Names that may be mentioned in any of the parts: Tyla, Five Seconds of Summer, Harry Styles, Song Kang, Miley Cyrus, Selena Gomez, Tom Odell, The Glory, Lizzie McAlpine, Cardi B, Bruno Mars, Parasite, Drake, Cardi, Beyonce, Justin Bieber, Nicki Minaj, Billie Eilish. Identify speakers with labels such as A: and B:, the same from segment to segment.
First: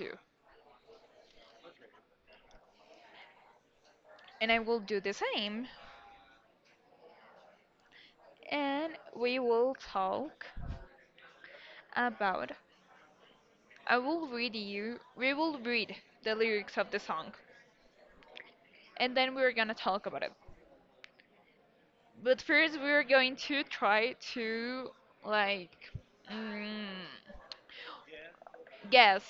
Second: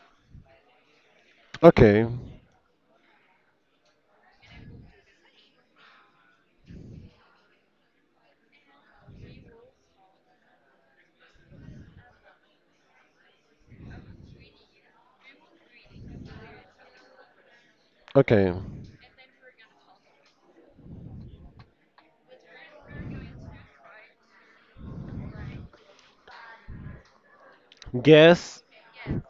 A: to.
B: Okay.
A: And I will do the same. And we will talk about. I will read you we will read the lyrics of the song.
B: Okay.
A: And then we're gonna talk about it. But first we're going to try to like, mm,
B: Guess.
A: guess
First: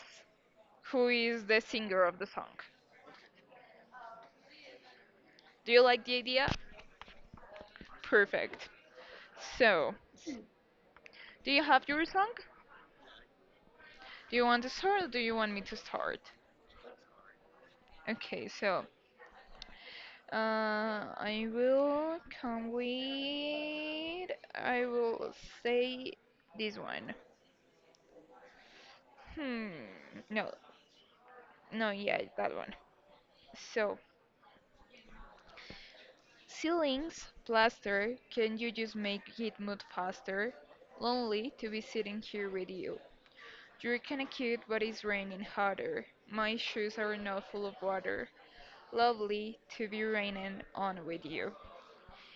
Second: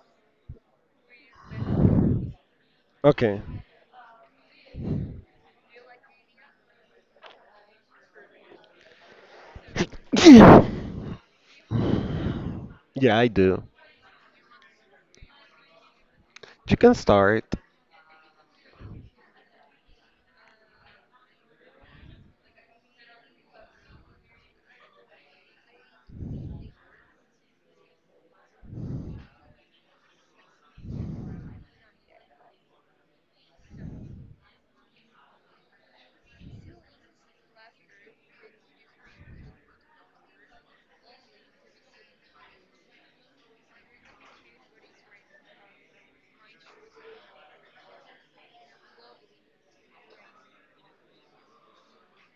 A: who is the singer of the song.
B: Okay.
A: Do you like the idea? Perfect. So, do you have your song?
B: Yeah, I do.
A: Do you want to start or do you want me to start?
B: You can start.
A: Okay, so uh, I will come with. I will say this one. Hmm. No, no, yeah, that one. So, ceilings, plaster. Can you just make it move faster? Lonely to be sitting here with you. You're kinda cute, but it's raining harder. My shoes are now full of water. Lovely to be raining on with you.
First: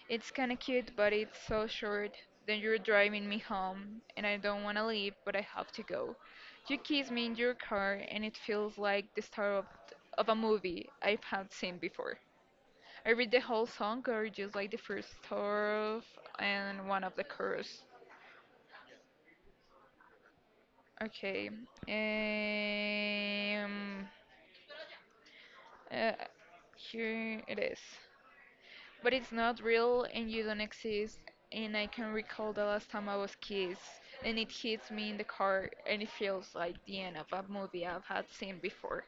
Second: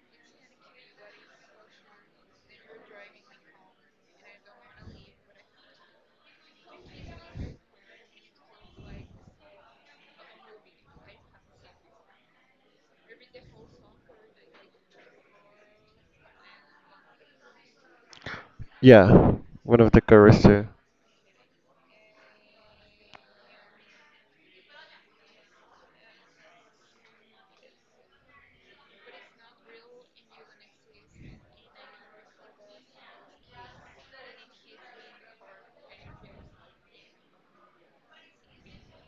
A: It's kinda cute, but it's so short. Then you're driving me home, and I don't wanna leave, but I have to go. You kiss me in your car, and it feels like the start of a movie I have had seen before. I read the whole song, or just like the first strophe and one of the chorus.
B: Yeah, one of the covers too.
A: Okay. Um, uh, here it is. But it's not real and you don't exist. And I can recall the last time I was kissed, and it hits me in the car, and it feels like the end of a movie I've had seen before.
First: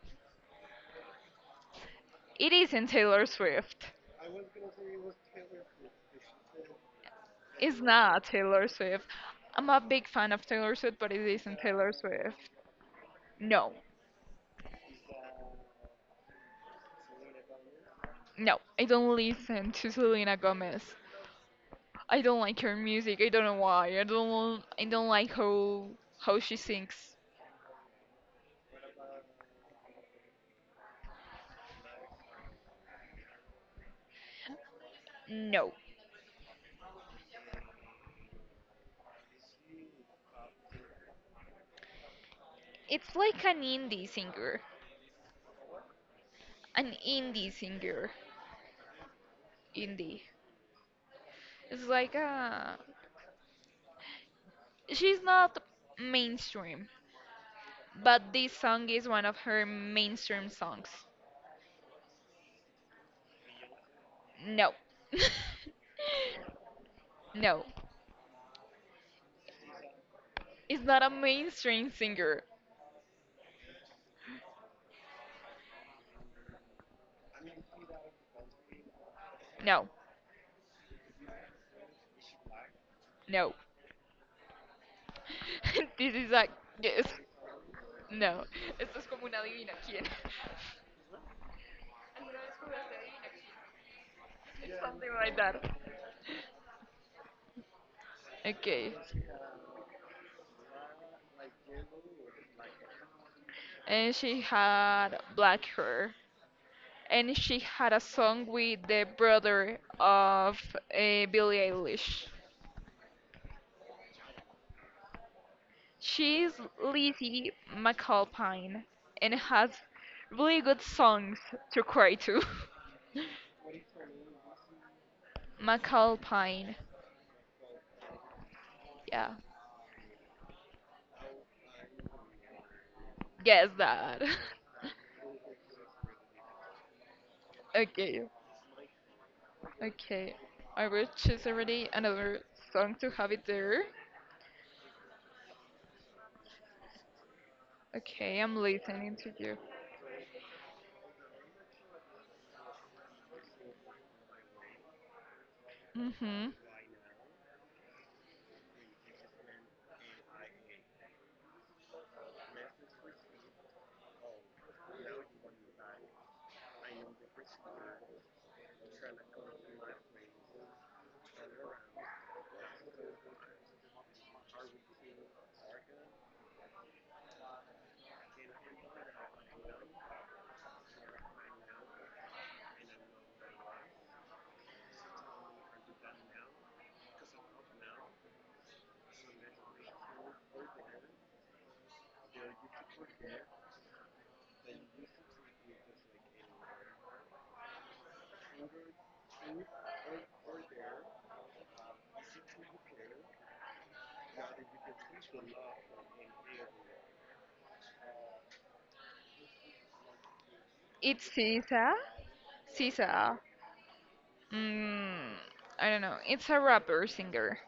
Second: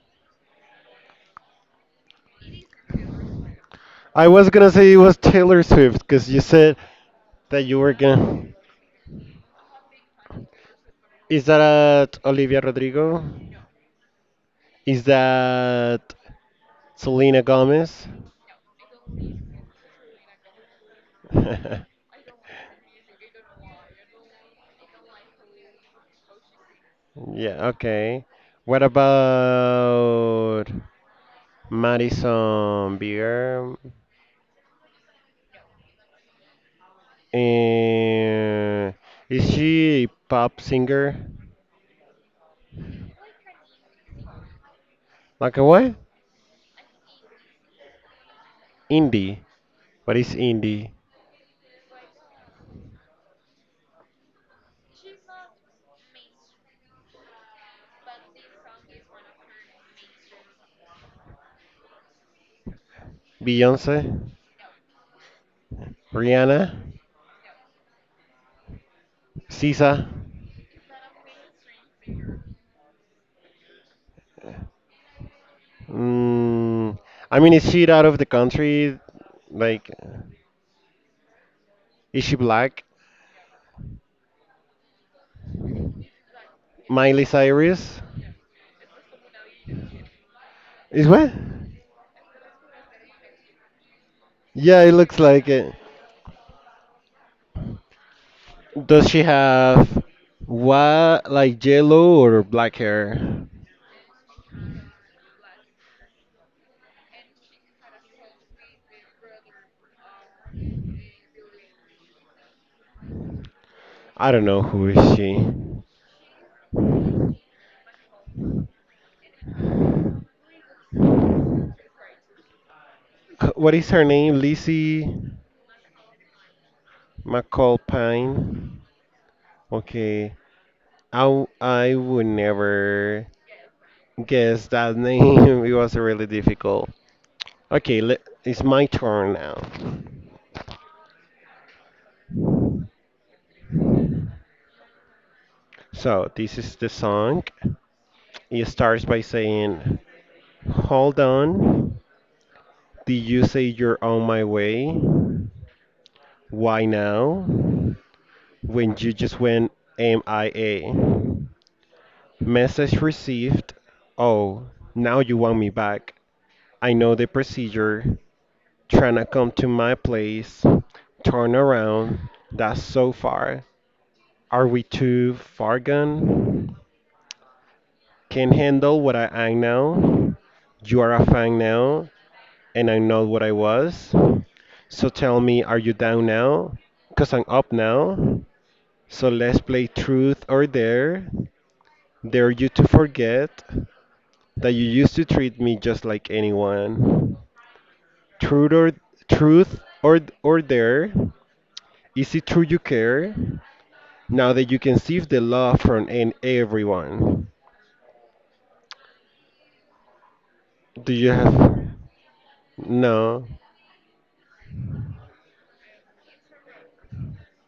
A: It isn't Taylor Swift.
B: I was gonna say it was Taylor Swift because you said that you
A: It's
B: were
A: not
B: gonna.
A: Taylor Swift. I'm a big fan of Taylor Swift, but it
B: Is
A: isn't Taylor
B: that
A: Swift.
B: Olivia Rodrigo?
A: No,
B: Is that Selena Gomez?
A: no, I don't listen to Selena Gomez. I don't like her music. I don't know why. I don't. I don't like how she sings.
B: Yeah, okay. What about Madison Beer?
A: No,
B: And is she a pop singer?
A: it's like an indie singer.
B: Like a what?
A: an indie singer.
B: Indie. What
A: Indie.
B: is indie?
A: It's like she's not mainstream, but this song is one of her mainstream songs.
B: Beyonce?
A: No.
B: Rihanna?
A: No.
B: SZA?
A: It's not a mainstream singer.
B: Mm, I mean, is she out of the country? Like,
A: No.
B: is she black?
A: No. This is like yes.
B: Miley Cyrus?
A: No. Esto es como una adivina quién.
B: Is what?
A: ¿Alguna vez jugaste a adivina quién?
B: Yeah, it
A: Something
B: looks
A: like
B: like
A: that.
B: it.
A: Okay.
B: Does she have what, like yellow or black hair?
A: And she had black hair, and she had a song with the brother of Billie Eilish.
B: I don't know who is she.
A: She's Lizzie McAlpine and has really good songs to cry to.
B: What is her name? Lizzie?
A: McAlpine,
B: McAlpine.
A: yeah,
B: Okay. I would never
A: guess that.
B: guess that name. It was really difficult. Okay,
A: Okay,
B: it's my turn now.
A: okay. I will choose already another song to have it there.
B: So, this is the song.
A: Okay, I'm
B: It starts
A: listening
B: by
A: to you.
B: saying, hold on. Did you say you're on my way?
A: Mhm.
B: Why now? When you just went MIA. Message received. Oh, now you want me back. I know the procedure. Trying to come to my place, turn around. That's so far. Are we too far gone? Can handle what I am now. You are a fan now, and I'm not what I was. So tell me, are you down now? Cause I'm up now. So let's play truth or dare. Dare you to forget that you used to treat me just like anyone. Truth or truth or dare. Is it true you care? Now that you can see the love from an everyone, do you
A: It's
B: have?
A: Sisa. Sisa.
B: No,
A: Mm, I don't know. It's a rapper singer.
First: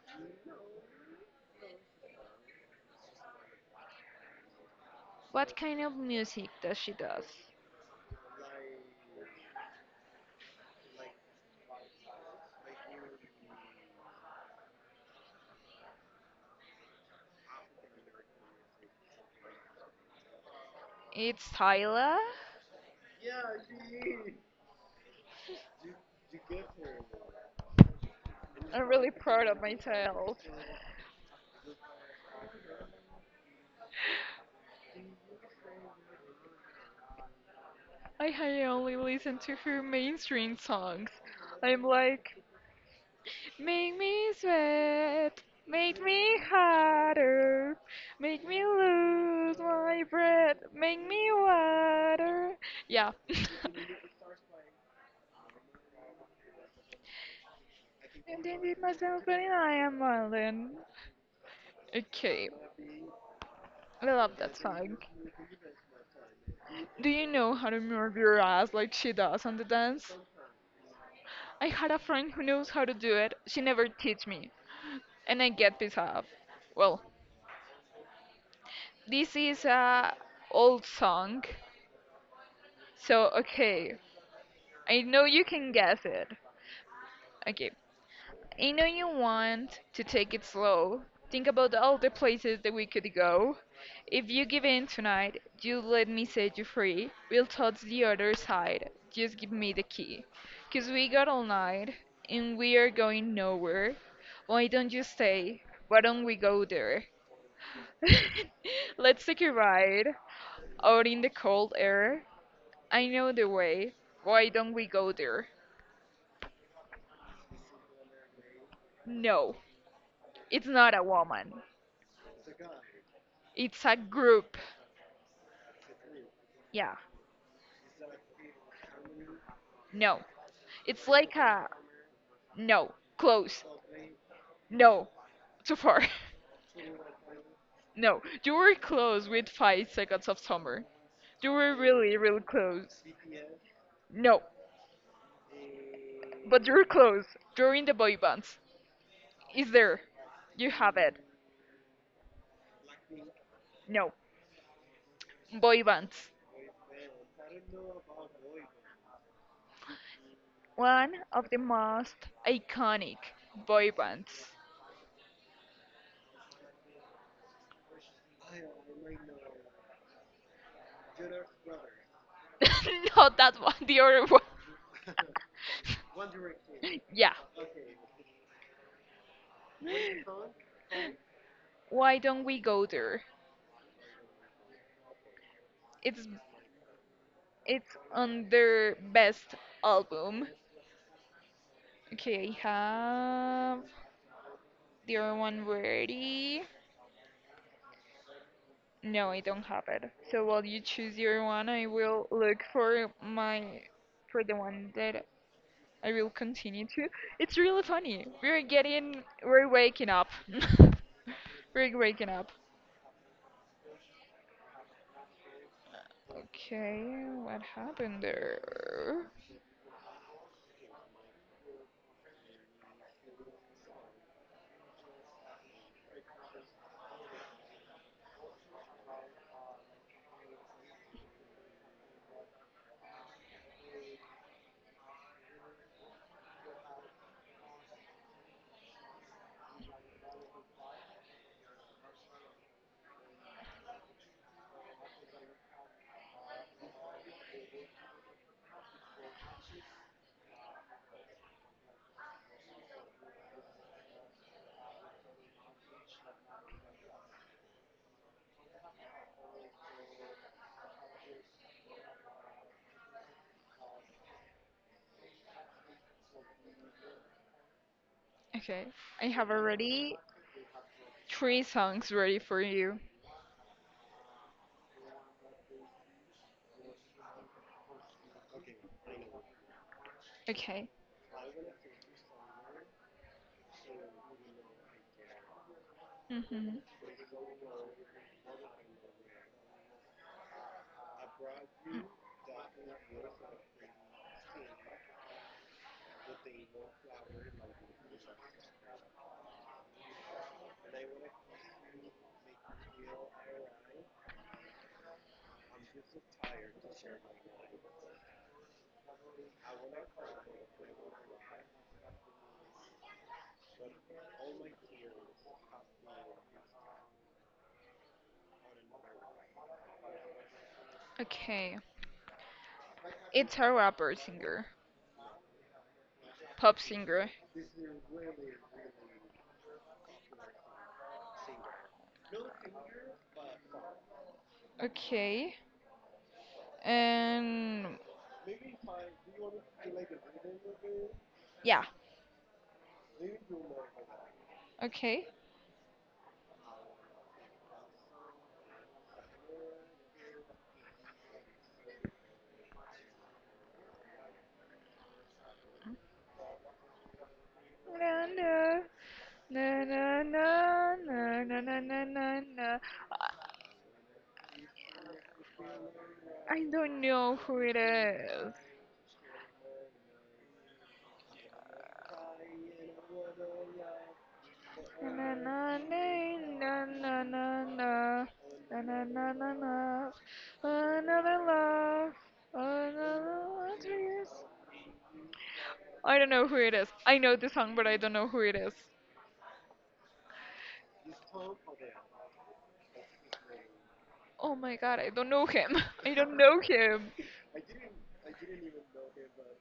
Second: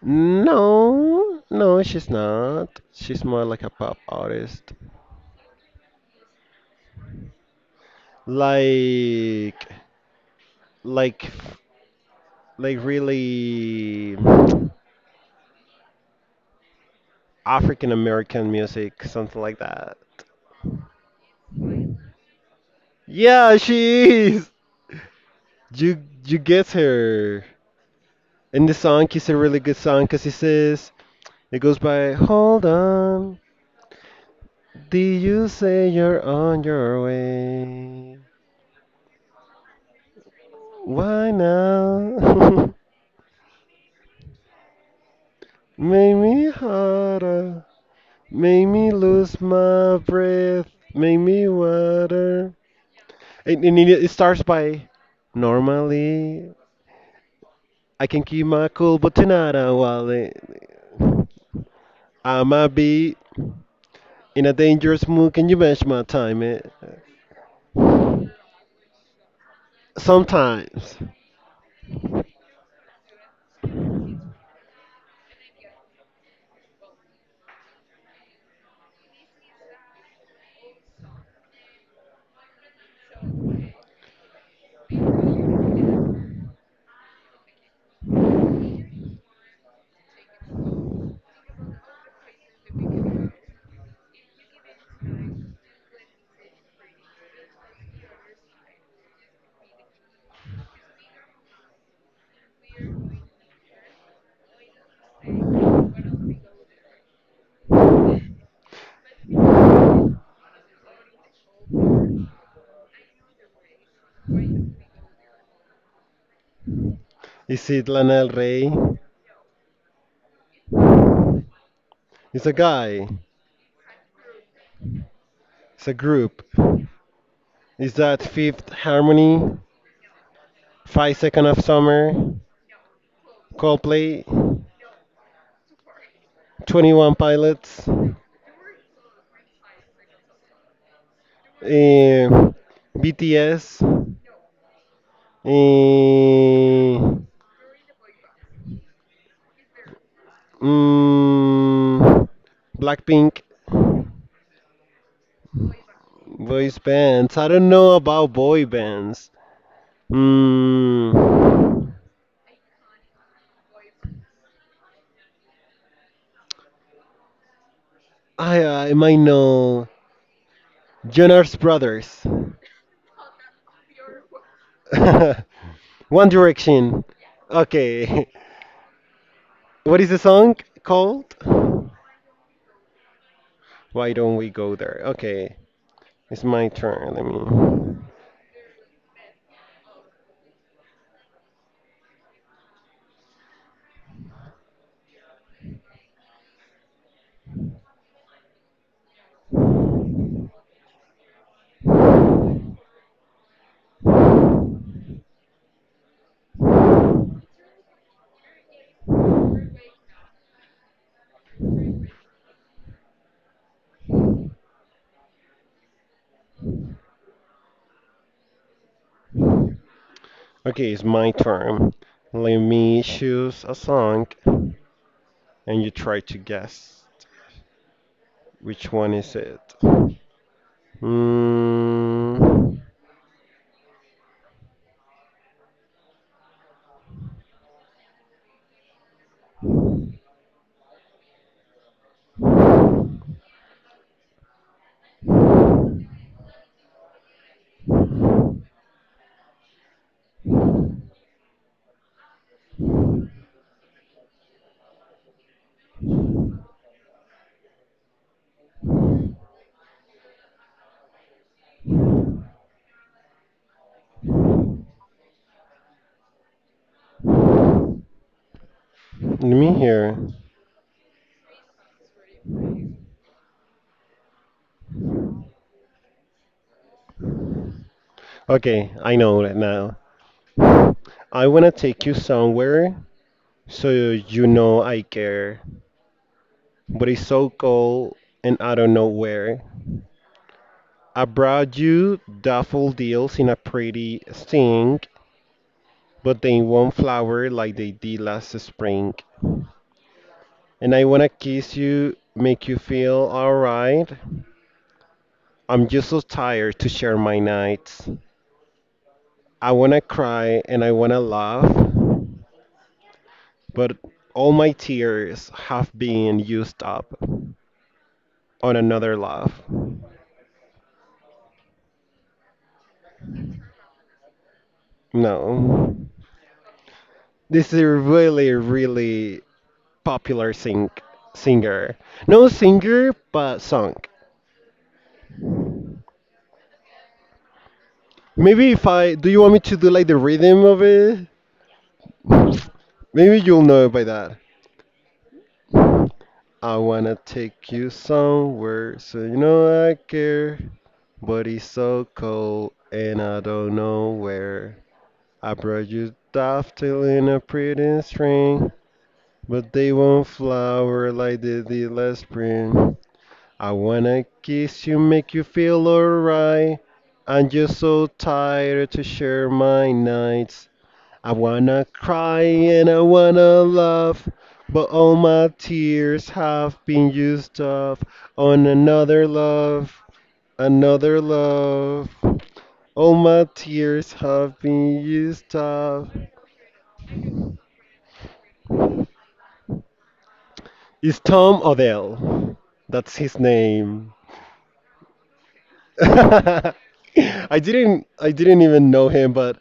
B: no, no. She's not. She's more like a pop artist.
A: What kind of music does she does?
B: Like, like, like, really African American music, something like that.
A: It's Tyla.
B: Yeah, she is. You get her. And the
A: I'm
B: song
A: really
B: is a
A: proud of
B: really good song because it
A: myself.
B: says it goes by, "Hold on, did you say you're on your way?
A: I had only listen to her mainstream songs.
B: Why
A: I'm like,
B: now?"
A: make me sweat, make
B: Make
A: me
B: me harder.
A: hotter, make me
B: Make me lose
A: lose
B: my
A: my breath,
B: breath.
A: make
B: Make
A: me
B: me
A: water.
B: water.
A: Yeah.
B: And it starts by normally. I can
A: And
B: keep
A: then
B: my
A: it
B: cool, but
A: myself, and
B: tonight I
A: I am
B: will.
A: Marlon.
B: I
A: Okay,
B: might be
A: I love
B: in a
A: that song.
B: dangerous mood. Can you match my time? Eh?
A: Do you know how to move your ass like she does on the dance?
B: Sometimes.
A: I had a friend who knows how to do it. She never teach me, and I get pissed off. Well, this is a old song, so okay. I know you can guess it. Okay, I know you want to take it slow. Think about all the places that we could go. If you give in tonight, you let me set you free. We'll touch the other side. Just give me the key. 'Cause we got all night, and we are going nowhere. Why don't you stay? Why don't we go there? Let's take a ride out in the cold air. I know the way. Why don't we go there?
B: Is it Lana Del Rey?
A: No, it's not a woman.
B: It's a guy.
A: It's a group.
B: It's a group.
A: Yeah,
B: Is that Fifth Harmony,
A: no. It's
B: Five
A: like
B: Second of
A: a,
B: Summer,
A: no, close.
B: Coldplay,
A: No, too far.
B: Twenty One Pilots,
A: No, you were close with 5 Seconds of Summer. You were really,
B: eh,
A: really close.
B: BTS,
A: No, but you were
B: eh,
A: close. You're in the boy bands. Is there? You have it.
B: mm, Blackpink,
A: No, boy bands.
B: boys bands. I don't know about boy bands.
A: One of the
B: Mm,
A: most iconic boy bands.
B: I might know Jonas Brothers,
A: Not that one, the other
B: One
A: one.
B: Direction.
A: Yeah.
B: Okay, what is the song called?
A: Why don't we go there?
B: Why don't we go there? Okay,
A: It's
B: it's my turn. Let me.
A: It's on their best album. Okay, I have the other one ready. No, I don't have it. So while you choose your one, I will look for my for the one that I will continue to. It's really funny. We're waking up. We're waking up. Okay, what happened there?
B: Okay, it's my turn. Let me choose a song and you try to guess which one is it. Mm,
A: Okay, I have
B: let me hear.
A: already three songs ready for you.
B: Okay, I know it now.
A: Okay.
B: I wanna take you somewhere so you know I care,
A: hmm
B: but it's so cold and I don't know where. I brought you daffodils in a pretty sting, but in one flower like they did last spring. And I wanna kiss you, make you feel alright. I'm just so tired to share my nights. I wanna cry and I wanna laugh, but all my tears have been used up on another laugh.
A: Okay. It's a rapper singer,
B: No.
A: pop singer.
B: This is a really, really popular singer. No singer, but song.
A: Okay. And,
B: Maybe if I do you want me to do like the rhythm of it?
A: yeah.
B: Maybe you'll know it by that.
A: Okay.
B: I wanna take you somewhere, so you know I care. But it's so cold, and I don't know where. I brought you daffodil in a pretty
A: Na na
B: string,
A: na
B: but they
A: na na
B: won't flower like
A: na na
B: they
A: na
B: did
A: na
B: last
A: na na.
B: spring.
A: I
B: I wanna kiss you, make you feel
A: I
B: alright.
A: don't know
B: I'm
A: who it
B: just so
A: is.
B: tired to share my nights. I wanna cry and I wanna laugh, but
A: Na
B: all
A: na
B: my
A: na
B: tears
A: na
B: have been
A: na na na
B: used up
A: na
B: on
A: na na
B: another
A: na na.
B: love, another
A: Another
B: love.
A: love,
B: All my
A: another
B: tears
A: tears.
B: have been used up.
A: I don't know who it is. I know the song, but I don't know who it is.
B: It's Tom Odell. That's his name.
A: Oh my god, I don't know him. I don't know him.
B: I didn't even know him, but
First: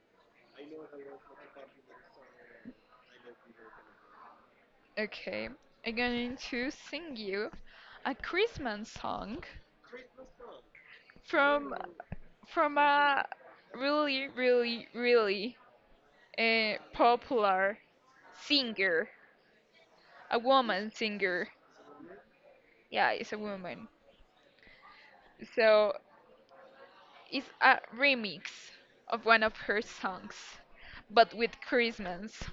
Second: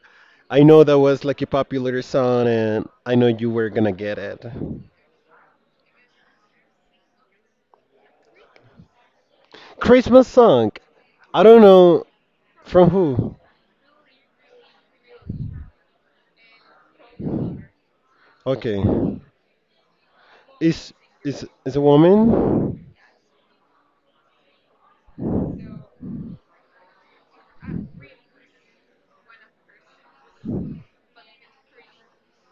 B: I know that was like a popular song and I know you were gonna get it.
A: Okay, I'm going to sing you a Christmas song
B: Christmas song. I don't
A: from
B: know
A: from
B: from
A: a
B: who.
A: really, really, really popular
B: Okay.
A: singer, a woman
B: Is is
A: singer.
B: is a woman?
A: Yeah, it's a woman. So it's a remix of one of her songs, but with Christmas.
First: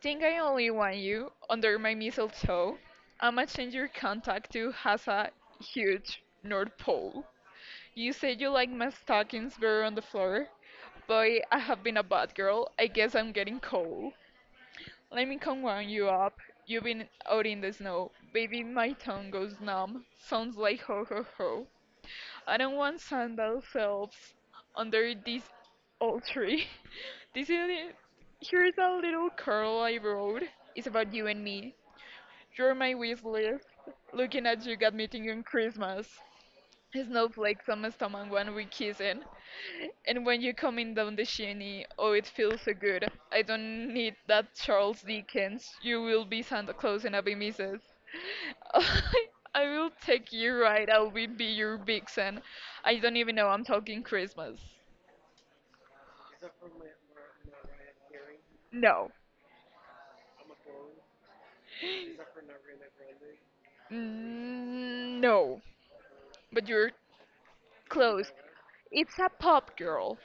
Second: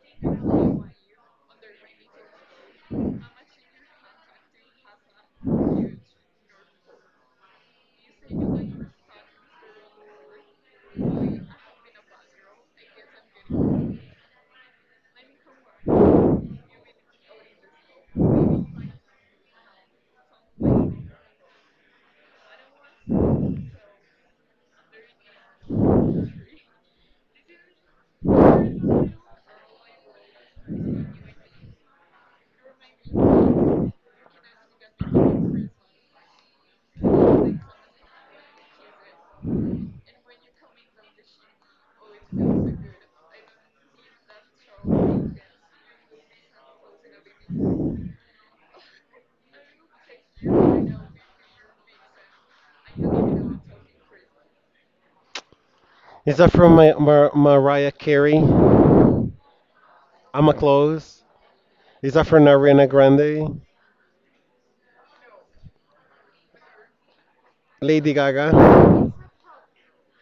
A: Think I only want you under my mistletoe. I'ma change your contact to has a huge North Pole. You said you like my stockings bare on the floor. Boy, I have been a bad girl. I guess I'm getting cold. Let me come warm you up. You've been out in the snow. Baby, my tongue goes numb. Sounds like ho ho ho. I don't want sandal selves under this old tree. This is it. Here's a little curl I wrote. It's about you and me. You're my Whistler. Looking at you got me thinking Christmas. Snowflakes on my stomach when we kissing. And when you coming down the chimney, oh, it feels so good. I don't need that Charles Dickens. You will be Santa Claus and I'll be Mrs. I will take you right. I will be your vixen. I don't even know I'm talking Christmas.
B: Is that from my, Mariah Carey?
A: No.
B: I'm a close. Is that from Ariana Grande?
A: Mm, no. But you're
B: Lady
A: close.
B: Gaga.
A: It's a pop girl.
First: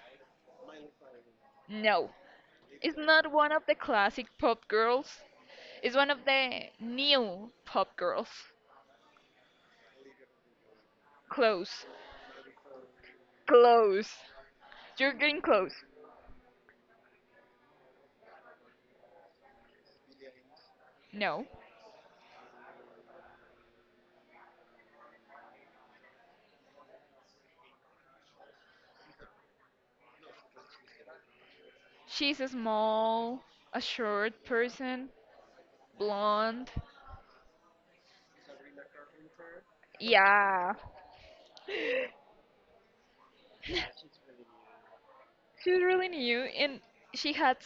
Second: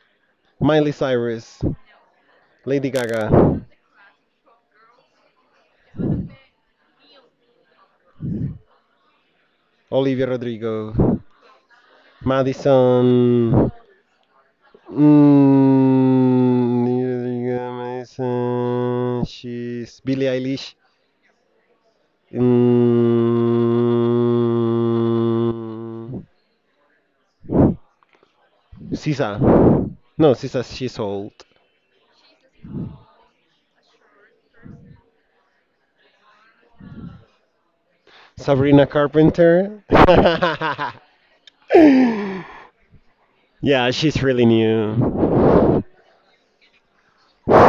B: Miley Cyrus.
A: No.
B: Lady
A: It's not
B: Gaga.
A: one of the classic pop girls. It's one of the new pop girls.
B: Olivia Rodrigo.
A: Close.
B: Madison.
A: Close. You're getting close.
B: Madison. She's Billie Eilish.
A: No.
B: Mm, Sisa. No, Sisa, she's old.
A: She's a small, a short person, blonde.
B: Sabrina Carpenter.
A: Yeah.
B: Yeah,
A: She's
B: she's really new.
A: really new and she had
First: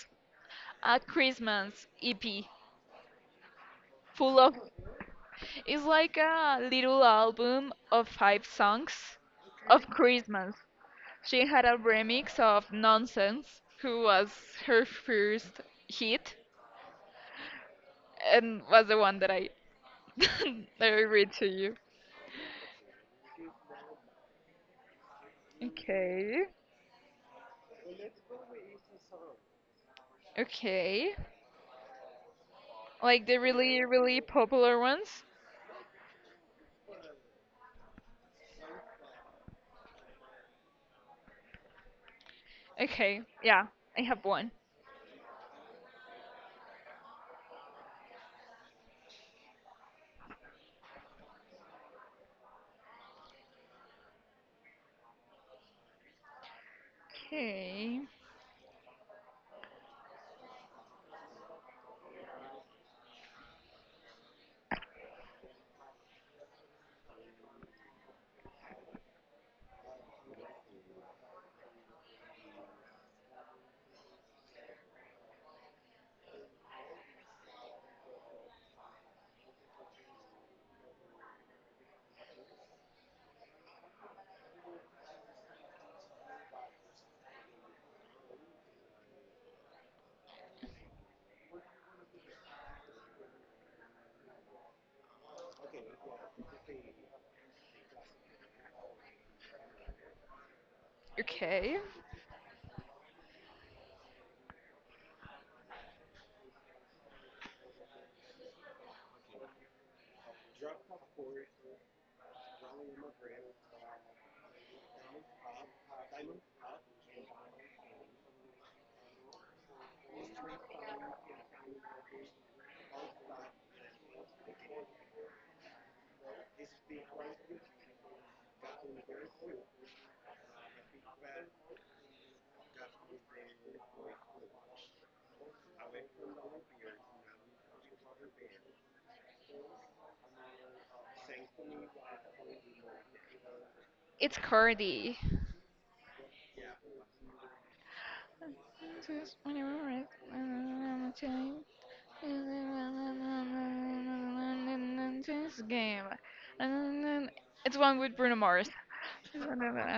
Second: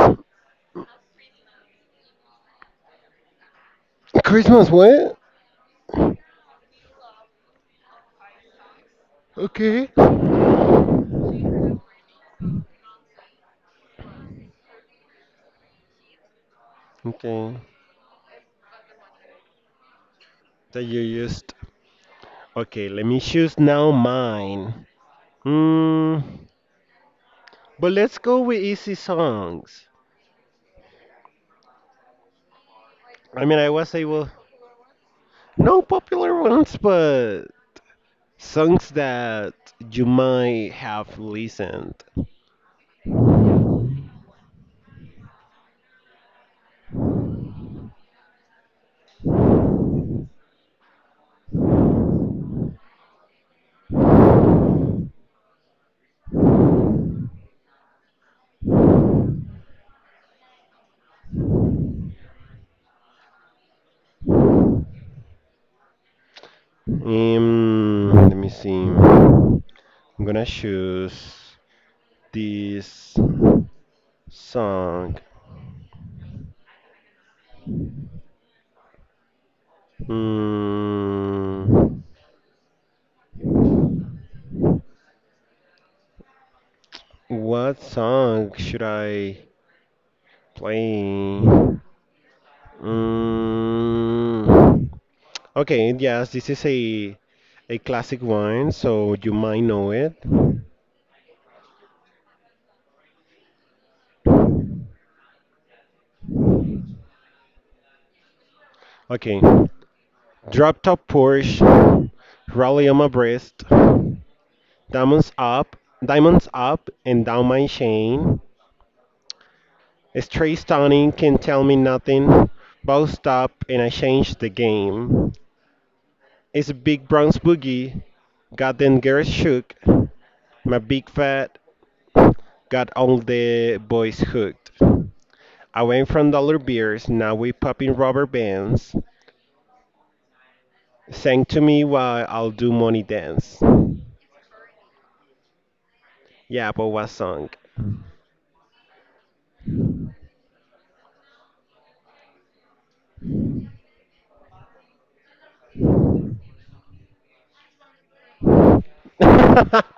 A: a Christmas EP full of
B: Christmas, what?
A: it's like a little album of five songs of
B: Okay.
A: Christmas. She had a remix of Nonsense, who was her first hit,
B: Okay.
A: and was the one that I
B: That
A: that I
B: you
A: read to
B: used.
A: you.
B: Okay, let me choose now mine. Hmm,
A: Okay.
B: but let's go with easy songs.
A: Okay. Like the
B: I mean, I
A: really,
B: was
A: really
B: able.
A: popular ones?
B: No popular ones, but songs that you might have listened.
A: Okay. Yeah, I have one. Okay.
B: Let me see. I'm gonna choose this song. Mm, what song should I play? Mm, okay, yes, this is a classic one, so you might know it.
A: Okay.
B: Okay, drop top Porsche, rally on my breast. Diamonds up, diamonds up and down my chain. Straight stunning can tell me nothing. Ball stop and I changed the game. It's a big bronze boogie. Got them girls shook. My big fat got all the boys hooked. I went from dollar beers, now we popping rubber bands. Sing to me while I'll do money dance.
A: It's Cardi.
B: Yeah, but what song?
A: This is when I was- This game. It's one with Bruno Mars.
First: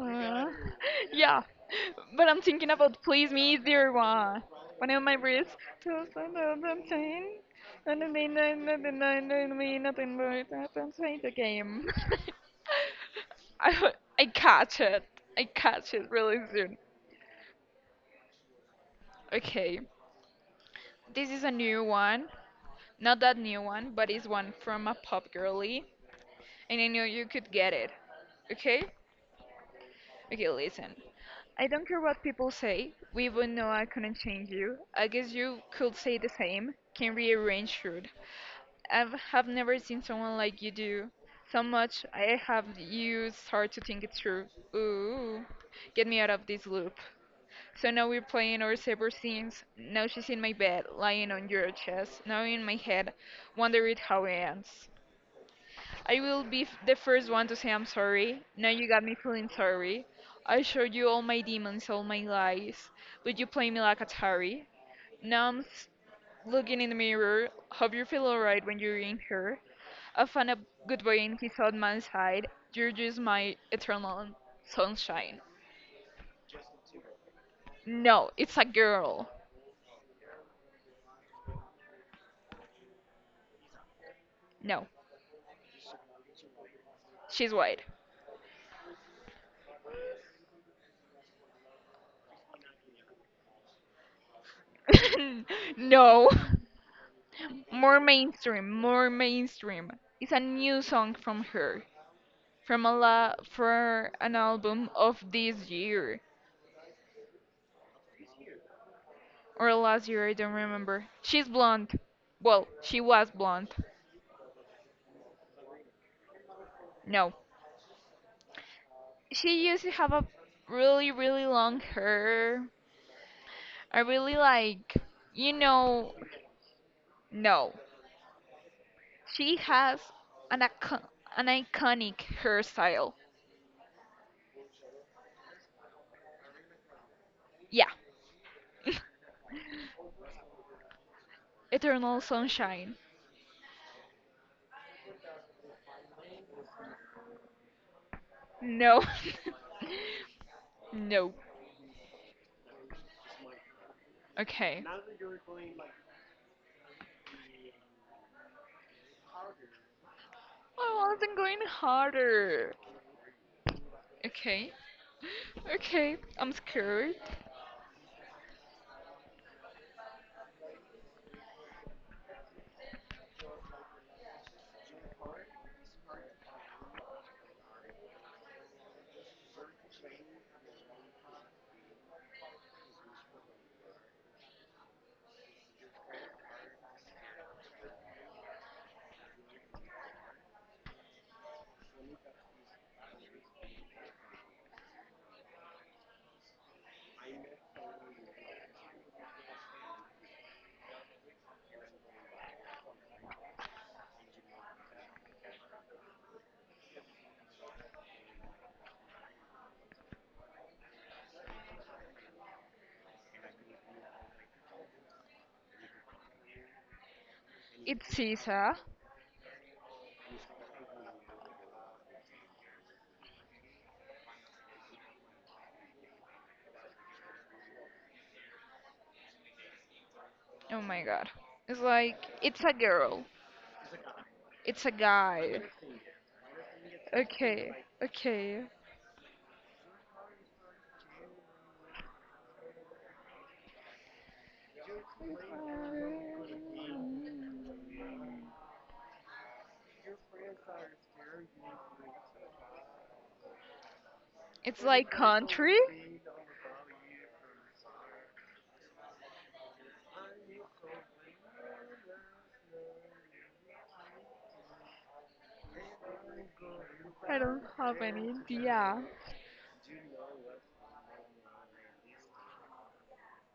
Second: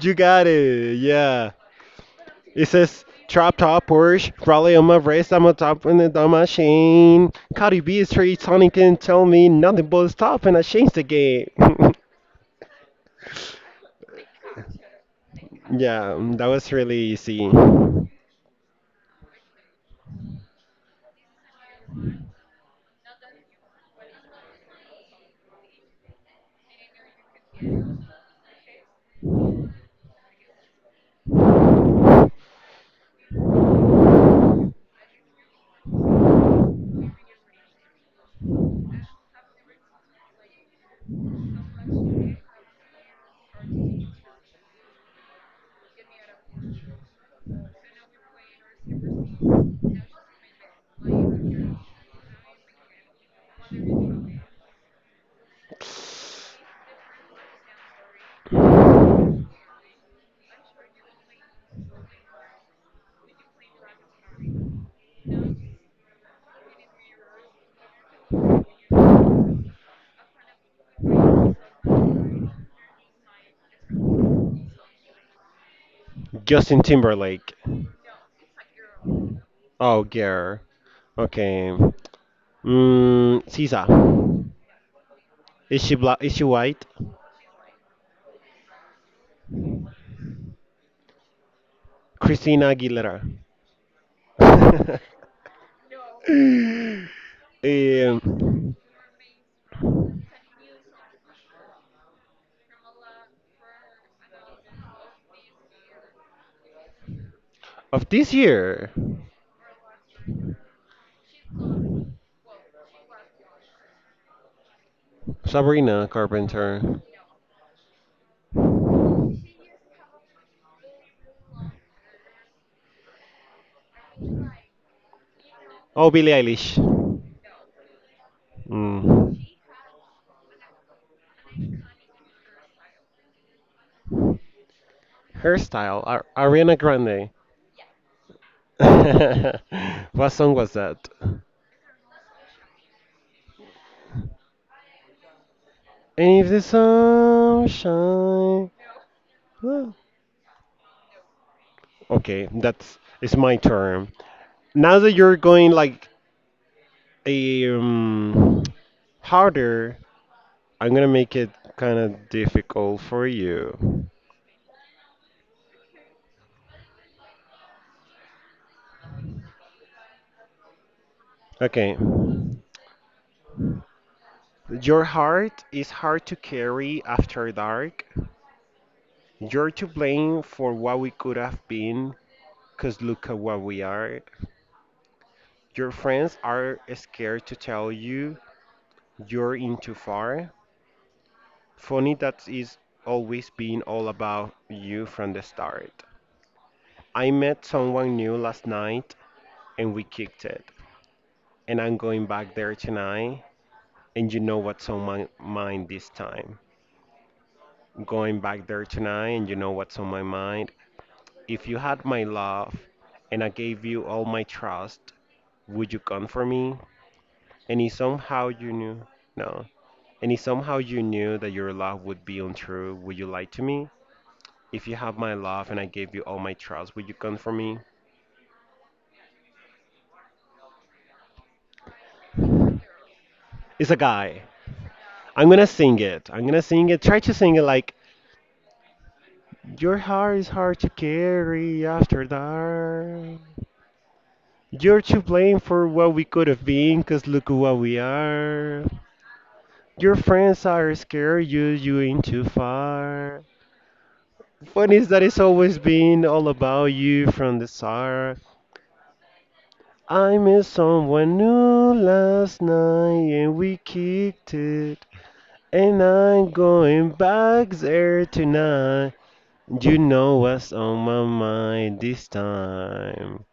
B: You got it.
A: Yeah,
B: Yeah.
A: but I'm
B: It
A: thinking about
B: says
A: Please
B: drop
A: Me,
B: top
A: Dear
B: Porsche,
A: One.
B: Raleigh on
A: One
B: my
A: of my
B: wrist, I'm
A: breeds.
B: on top and
A: The
B: the on machine. Chain. Cardi B is straight, Sonic can tell me nothing but stop and I changed the game.
A: game. I, I catch it. I catch it
B: Yeah,
A: really
B: that was
A: soon.
B: really easy.
A: Okay. This is a new one. Not that new one, but it's one from a pop girly, and I knew you could get it. Okay? Okay, listen. I don't care what people say. We both know I couldn't change you. I guess you could say the same. Can rearrange should. I have never seen someone like you do. So much I have you start to think it through. Ooh. Get me out of this loop. So now we're playing our separate scenes. Now she's in my bed, lying on your chest. Now in my head, wondering how it ends. I will be the first one to say I'm sorry. Now you got me feeling sorry. I showed you all my demons, all my lies, but you play me like Atari. Now I'm looking in the mirror. Hope you feel alright when you're in here. I found a good boy and he's on my side. You're just my eternal sunshine.
B: Justin Timberlake.
A: No, it's a girl.
B: Oh, girl. Okay. Sisa.
A: No,
B: Is she black? Is she white?
A: she's white.
B: Christina Aguilera.
A: No. More mainstream,
B: um,
A: more mainstream. It's a new song from her, from a la for an album of this year
B: of this year,
A: or last year, I don't remember. She's blonde. Well, she was blonde.
B: Sabrina Carpenter.
A: No, she used to have a really really long hair. I really like, you
B: Oh,
A: know,
B: Billie Eilish.
A: no.
B: Mm.
A: She has an icon- an iconic hairstyle.
B: Hairstyle, Ariana Grande.
A: Yeah.
B: What song was that?
A: Eternal Sunshine.
B: If the sun shine.
A: No.
B: Oh,
A: No.
B: okay, that's it's my turn.
A: Okay.
B: Now that you're going like a harder,
A: I
B: I'm gonna
A: wasn't
B: make it
A: going
B: kind of
A: harder.
B: difficult for you.
A: Okay. Okay, I'm scared.
B: Okay, your heart is hard to carry after dark. You're to blame for what we could have been, 'cause look at what we are. Your friends are scared to tell you you're in too far. Funny that is always been all about you from the start. I met someone new last night and we kicked it. And I'm going back there tonight. And you know what's on my mind this time. Going back there tonight and you know what's on my mind. If you had my love and I gave you all my trust, would you come for me? And if
A: It's
B: somehow you
A: Sisa.
B: knew, no. And if somehow you knew that your love would be untrue, would you lie to me? If you have my love and I gave you all my trust, would you come for me?
A: Oh my god. It's like, it's a girl.
B: It's a guy.
A: It's a
B: I'm
A: guy.
B: gonna sing it. I'm gonna sing it. Try to sing it
A: Okay,
B: like
A: okay.
B: your heart is hard to carry after dark. You're to blame for what we could have been, 'cause look what we are. Your friends are scared you ain't too far.
A: It's
B: One
A: like
B: is that it's
A: country?
B: always been all about you from the start. I met someone new last night and we kicked it. And I'm going
A: I don't
B: back
A: have
B: there
A: any idea.
B: tonight. You know what's on my mind this time.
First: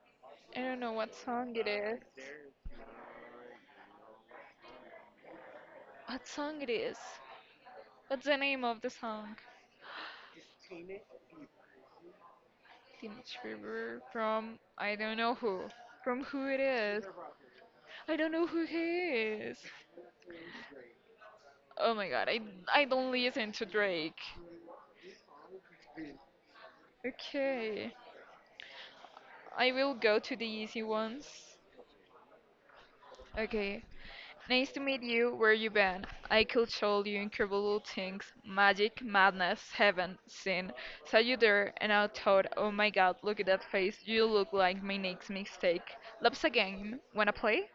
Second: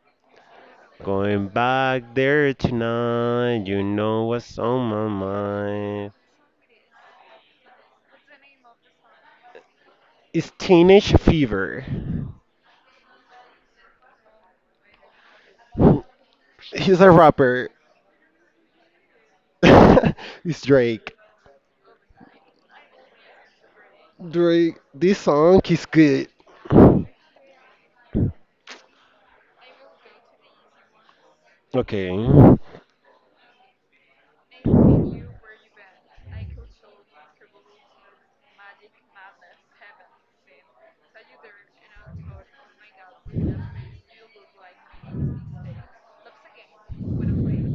A: I don't know what
B: Going
A: song it is.
B: back there tonight. You know what's on my mind.
A: What song it is? What's the name of the song?
B: It's Teenage Fever.
A: Teenage River from I don't know who. From who it
B: He's
A: is?
B: a rapper.
A: I don't know who he is.
B: It's Drake.
A: Oh my god, I don't listen to Drake.
B: Drake, this song is good.
A: Okay. I will go to the easy ones.
B: Okay.
A: Okay. Nice to meet you. Where you been? I could show you incredible things. Magic, madness, heaven, sin. Saw you there and I thought, oh my god, look at that face. You look like my next mistake. Loves a game. Wanna play?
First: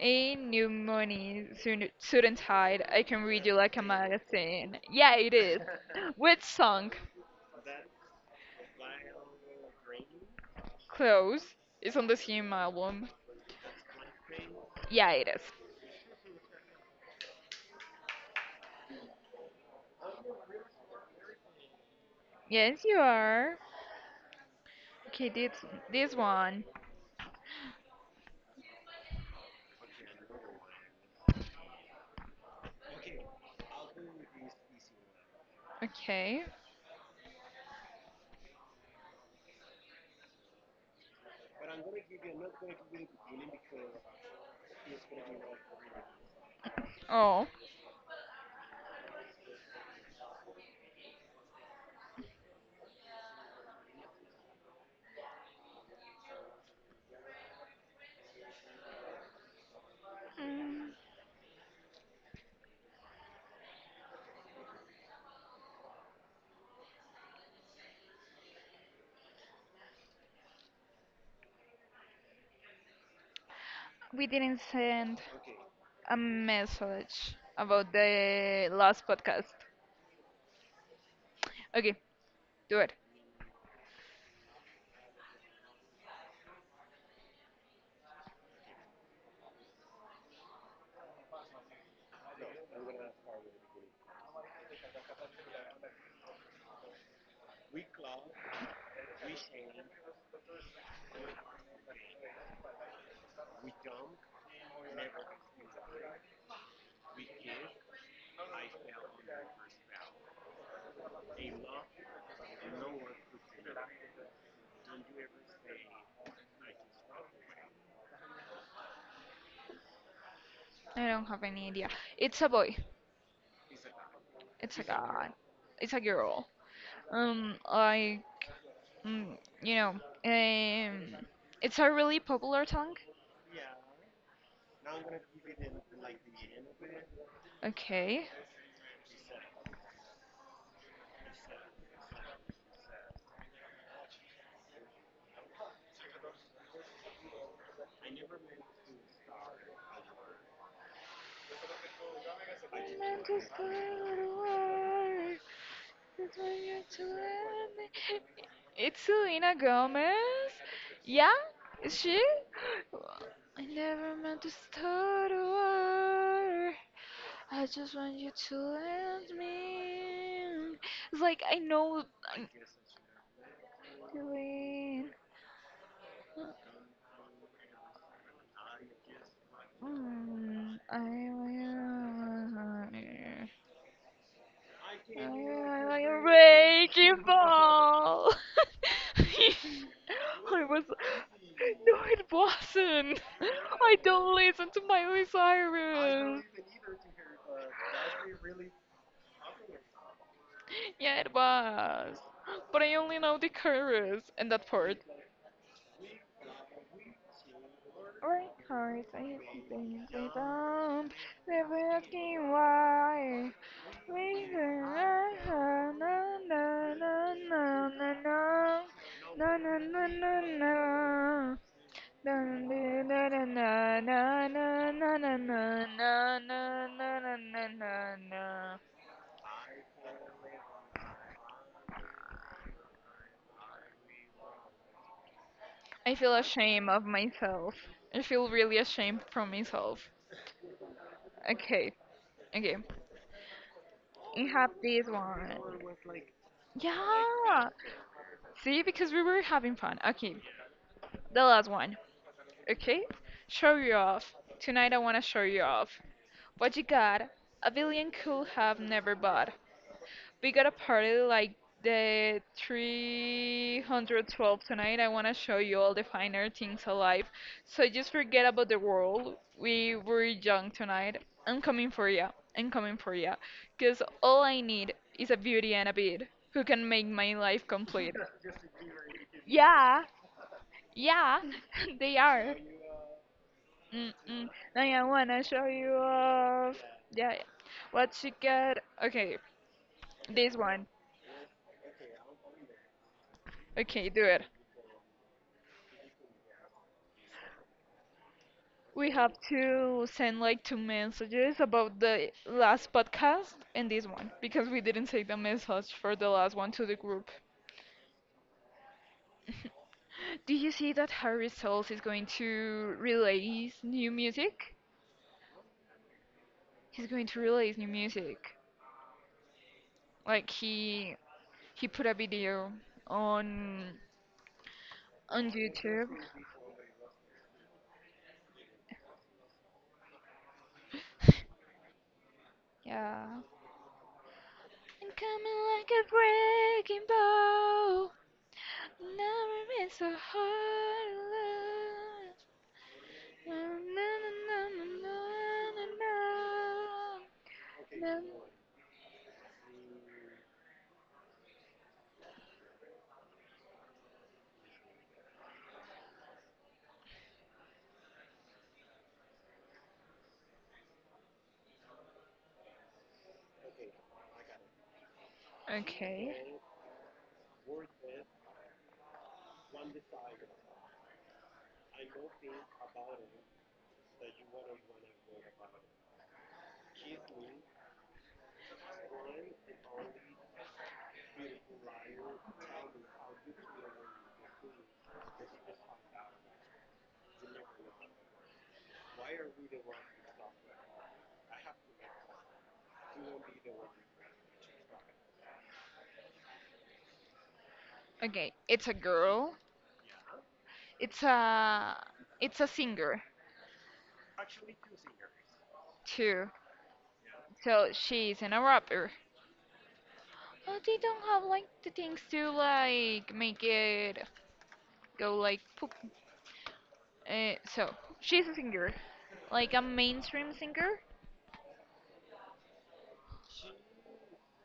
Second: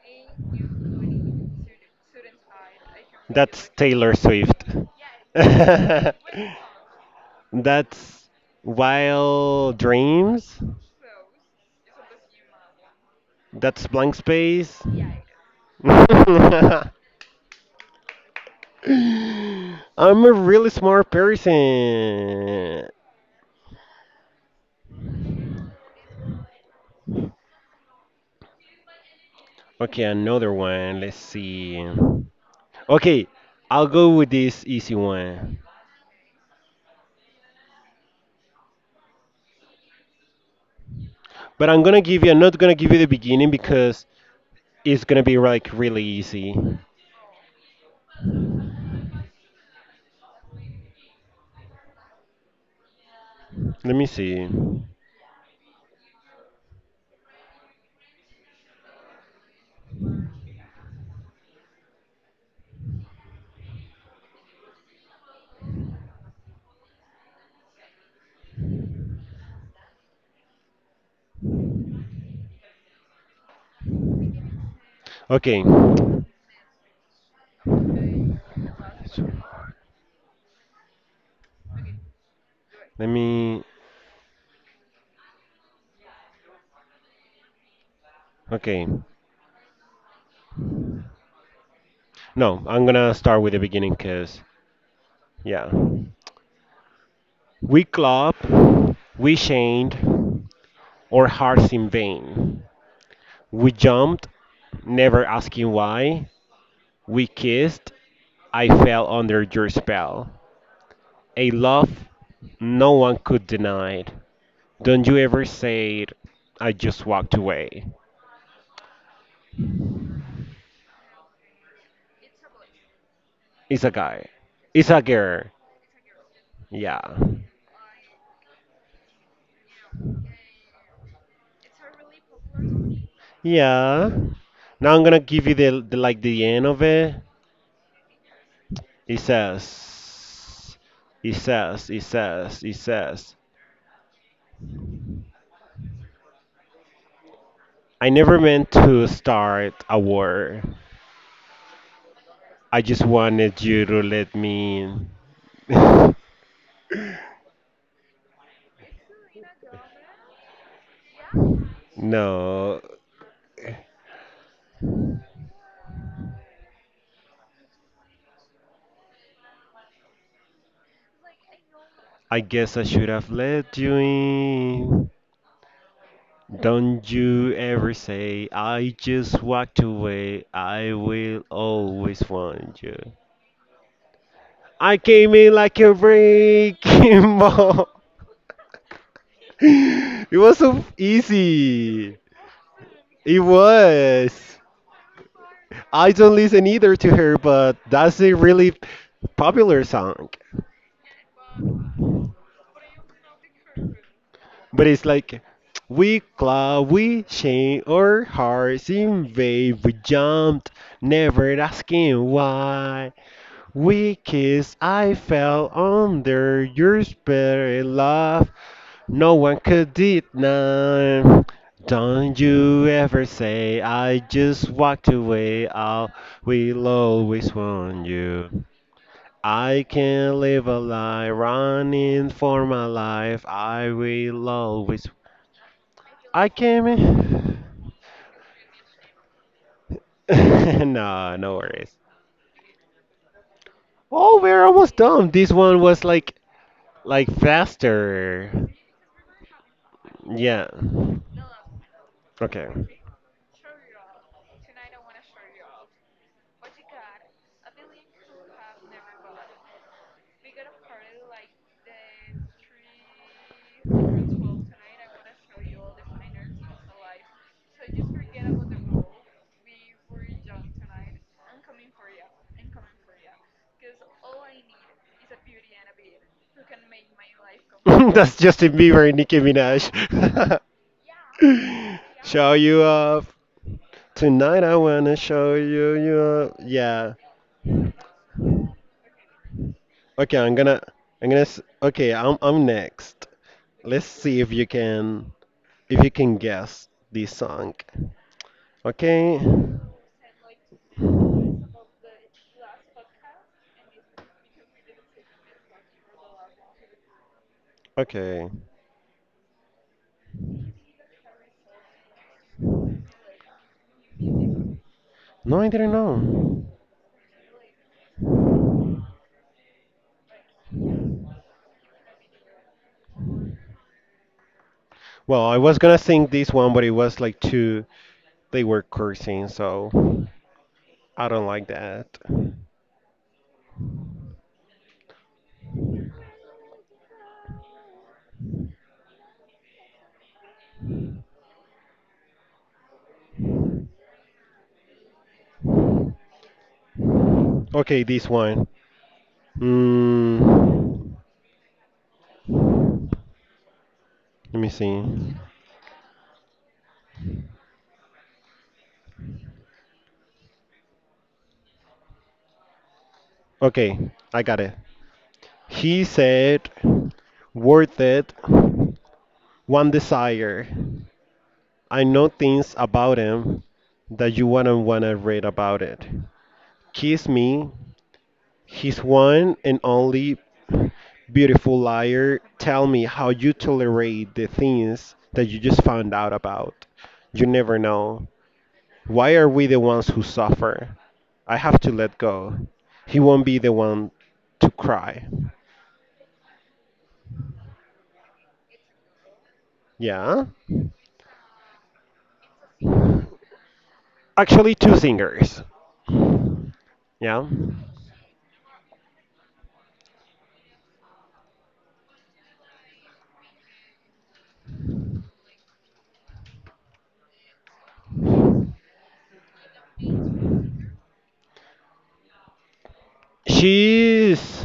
A: A new money soon, soon tide. I can read you
B: That's
A: like a
B: Taylor Swift.
A: magazine. Yeah, it is. Which song?
B: That's Wild Dreams.
A: Close. It's on the same album.
B: That's blank space.
A: Yeah, it is.
B: I'm a really smart
A: Yes,
B: person.
A: you are. Okay, this one.
B: Okay, another one. Let's see. Okay, I'll go with this easy one.
A: Okay.
B: But I'm gonna give you, I'm not gonna give you the beginning because it's gonna be like really easy.
A: Oh,
B: Let me see.
A: mm, we didn't send
B: Okay,
A: a
B: let
A: message about the last podcast. Okay, do it.
B: me. Okay, no, I'm gonna start with the beginning because, yeah. We club, we chained, our hearts in vain. We jumped, never asking why. We kissed. I fell under your spell. A love no one could deny. It. Don't you ever say it. I just walked away.
A: I don't have any idea. It's a boy.
B: It's a guy.
A: It's a
B: It's a
A: guy.
B: girl.
A: It's a girl.
B: Yeah.
A: I, mm, you know, um, it's a really popular song.
B: Yeah. Now I'm gonna give you the like the end of it.
A: Okay.
B: It says it says I never meant to start a war. I just
A: I'm just
B: wanted
A: a
B: you to let me in.
A: little It's Selena Gomez. Yeah, is she?
B: No,
A: I never meant to start a war. I just want you to let me. It's like I know.
B: I
A: I'm
B: guess I should have let you in.
A: feeling.
B: Don't you ever say I just walked away.
A: Mm,
B: I will
A: I
B: always want you.
A: will.
B: I came in like
A: I
B: a
A: like a wrecking
B: wrecking ball.
A: ball.
B: It was
A: I
B: so
A: was. No,
B: easy.
A: it wasn't.
B: It
A: I don't
B: was.
A: listen to Miley
B: I don't
A: Cyrus.
B: listen either to her, but that's a really popular song.
A: Yeah, it was. But I only know the chorus and that
B: But
A: part.
B: it's like we claw, we chain our
A: Right,
B: hearts
A: chorus. I
B: in
A: hate to
B: vain. We
A: dance with
B: jumped,
A: them.
B: never
A: Never
B: asking
A: asking
B: why.
A: why.
B: We
A: We
B: kissed, I
A: na
B: fell
A: na na
B: under your
A: na na
B: spirit
A: na na
B: love.
A: na
B: No
A: na
B: one
A: na na
B: could
A: na. Na na na na
B: deny. Don't you
A: na
B: ever
A: na
B: say
A: na
B: I
A: na na
B: just walked
A: na na na
B: away. I'll
A: na na
B: will always
A: na
B: want
A: na.
B: you. I can live a lie running for my life. I will always
A: I feel
B: I came
A: ashamed of
B: in.
A: myself. I feel really ashamed from myself.
B: No, no
A: Okay,
B: worries.
A: okay.
B: Oh,
A: I
B: we're
A: have
B: almost
A: this
B: done.
A: one.
B: This one was like
A: Yeah.
B: faster.
A: See, because we were having fun. Okay,
B: Yeah.
A: the last one.
B: Okay.
A: Okay? Show you off. Tonight I wanna show you off. What you got? A billion could have never bought. We got a party like the 312 tonight. I wanna show you all the finer things alive. So just forget about the world. We were young tonight. I'm coming for ya. I'm coming for ya. Cause all I need is a beauty and a beat who can make my life complete.
B: That's Justin Bieber and Nicki
A: Yeah,
B: Minaj.
A: yeah, they
B: Show
A: are.
B: you up
A: Mm-mm.
B: tonight. I
A: Like I
B: wanna
A: wanna
B: show
A: show you
B: you up.
A: off.
B: Yeah.
A: Yeah. Yeah. What you got? Okay,
B: Okay,
A: this one.
B: I'm next. Let's
A: Okay, do
B: see
A: it.
B: if you can guess this song.
A: We have
B: Okay.
A: to send like two messages about the last podcast and this one because we didn't say the message for the last one to the group.
B: Okay.
A: Do you see that Harry Styles is going to release new music?
B: No, I didn't know.
A: He's going to release new music. Like he put a video on
B: Well,
A: on
B: I was gonna
A: YouTube.
B: sing this one, but it was like too they were cursing, so I don't like that.
A: Yeah. I'm coming like a breaking ball. Never been so hard to love. Na, na, na, na, na,
B: Okay,
A: na, na, na.
B: this
A: Na-
B: one. Mm, let me see. Okay, I got it. He
A: Okay.
B: said, worth it, one desire. I know things about him that you wouldn't want to read about it. Kiss me, he's one and only beautiful liar. Tell me how you tolerate the things that you just found out about. You never know. Why are we the ones who suffer? I have to let go. He won't be the one to cry.
A: Okay. It's a girl.
B: Yeah?
A: It's a it's a singer
B: Actually, two singers.
A: too.
B: Yeah?
A: So she's in a rapper. Oh, they don't have like the things to like make it go like poop. So she's a singer, like a mainstream singer.
B: She's.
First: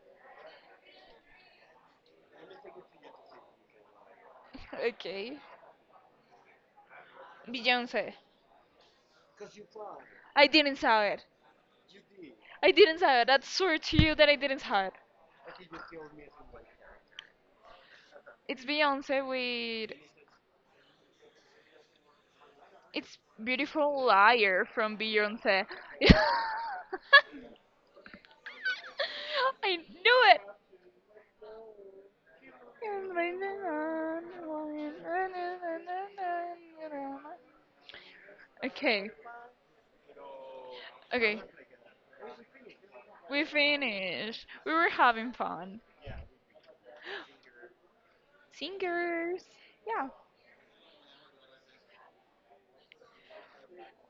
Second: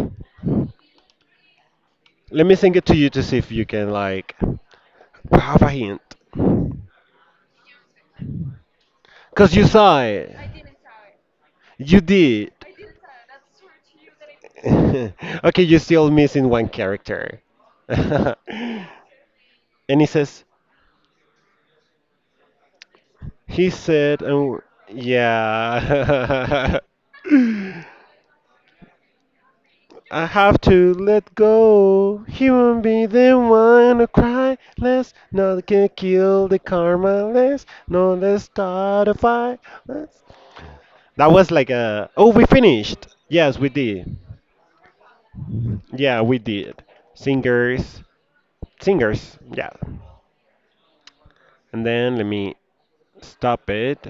B: Let me sing it to you to see if you can, like,
A: Okay.
B: have a hint.
A: Beyonce.
B: Because you saw it.
A: I didn't saber.
B: You did.
A: I didn't saber. That's swear to you that I didn't saber.
B: Okay, you're still missing one character. And
A: It's Beyonce with
B: he says,
A: it's
B: he
A: beautiful
B: said, and
A: liar from Beyonce.
B: yeah.
A: I knew
B: I
A: it.
B: have to let go. He won't be the one to cry less. Nothing can kill the karma less. No, let's start
A: Okay.
B: a fight. Let's... That
A: Okay.
B: was like a. Oh, we finished.
A: We
B: Yes, we did.
A: finished. We were having fun.
B: Yeah, we did. Singers. Singers.
A: Singers.
B: Yeah.
A: Yeah.
B: And then let me stop it.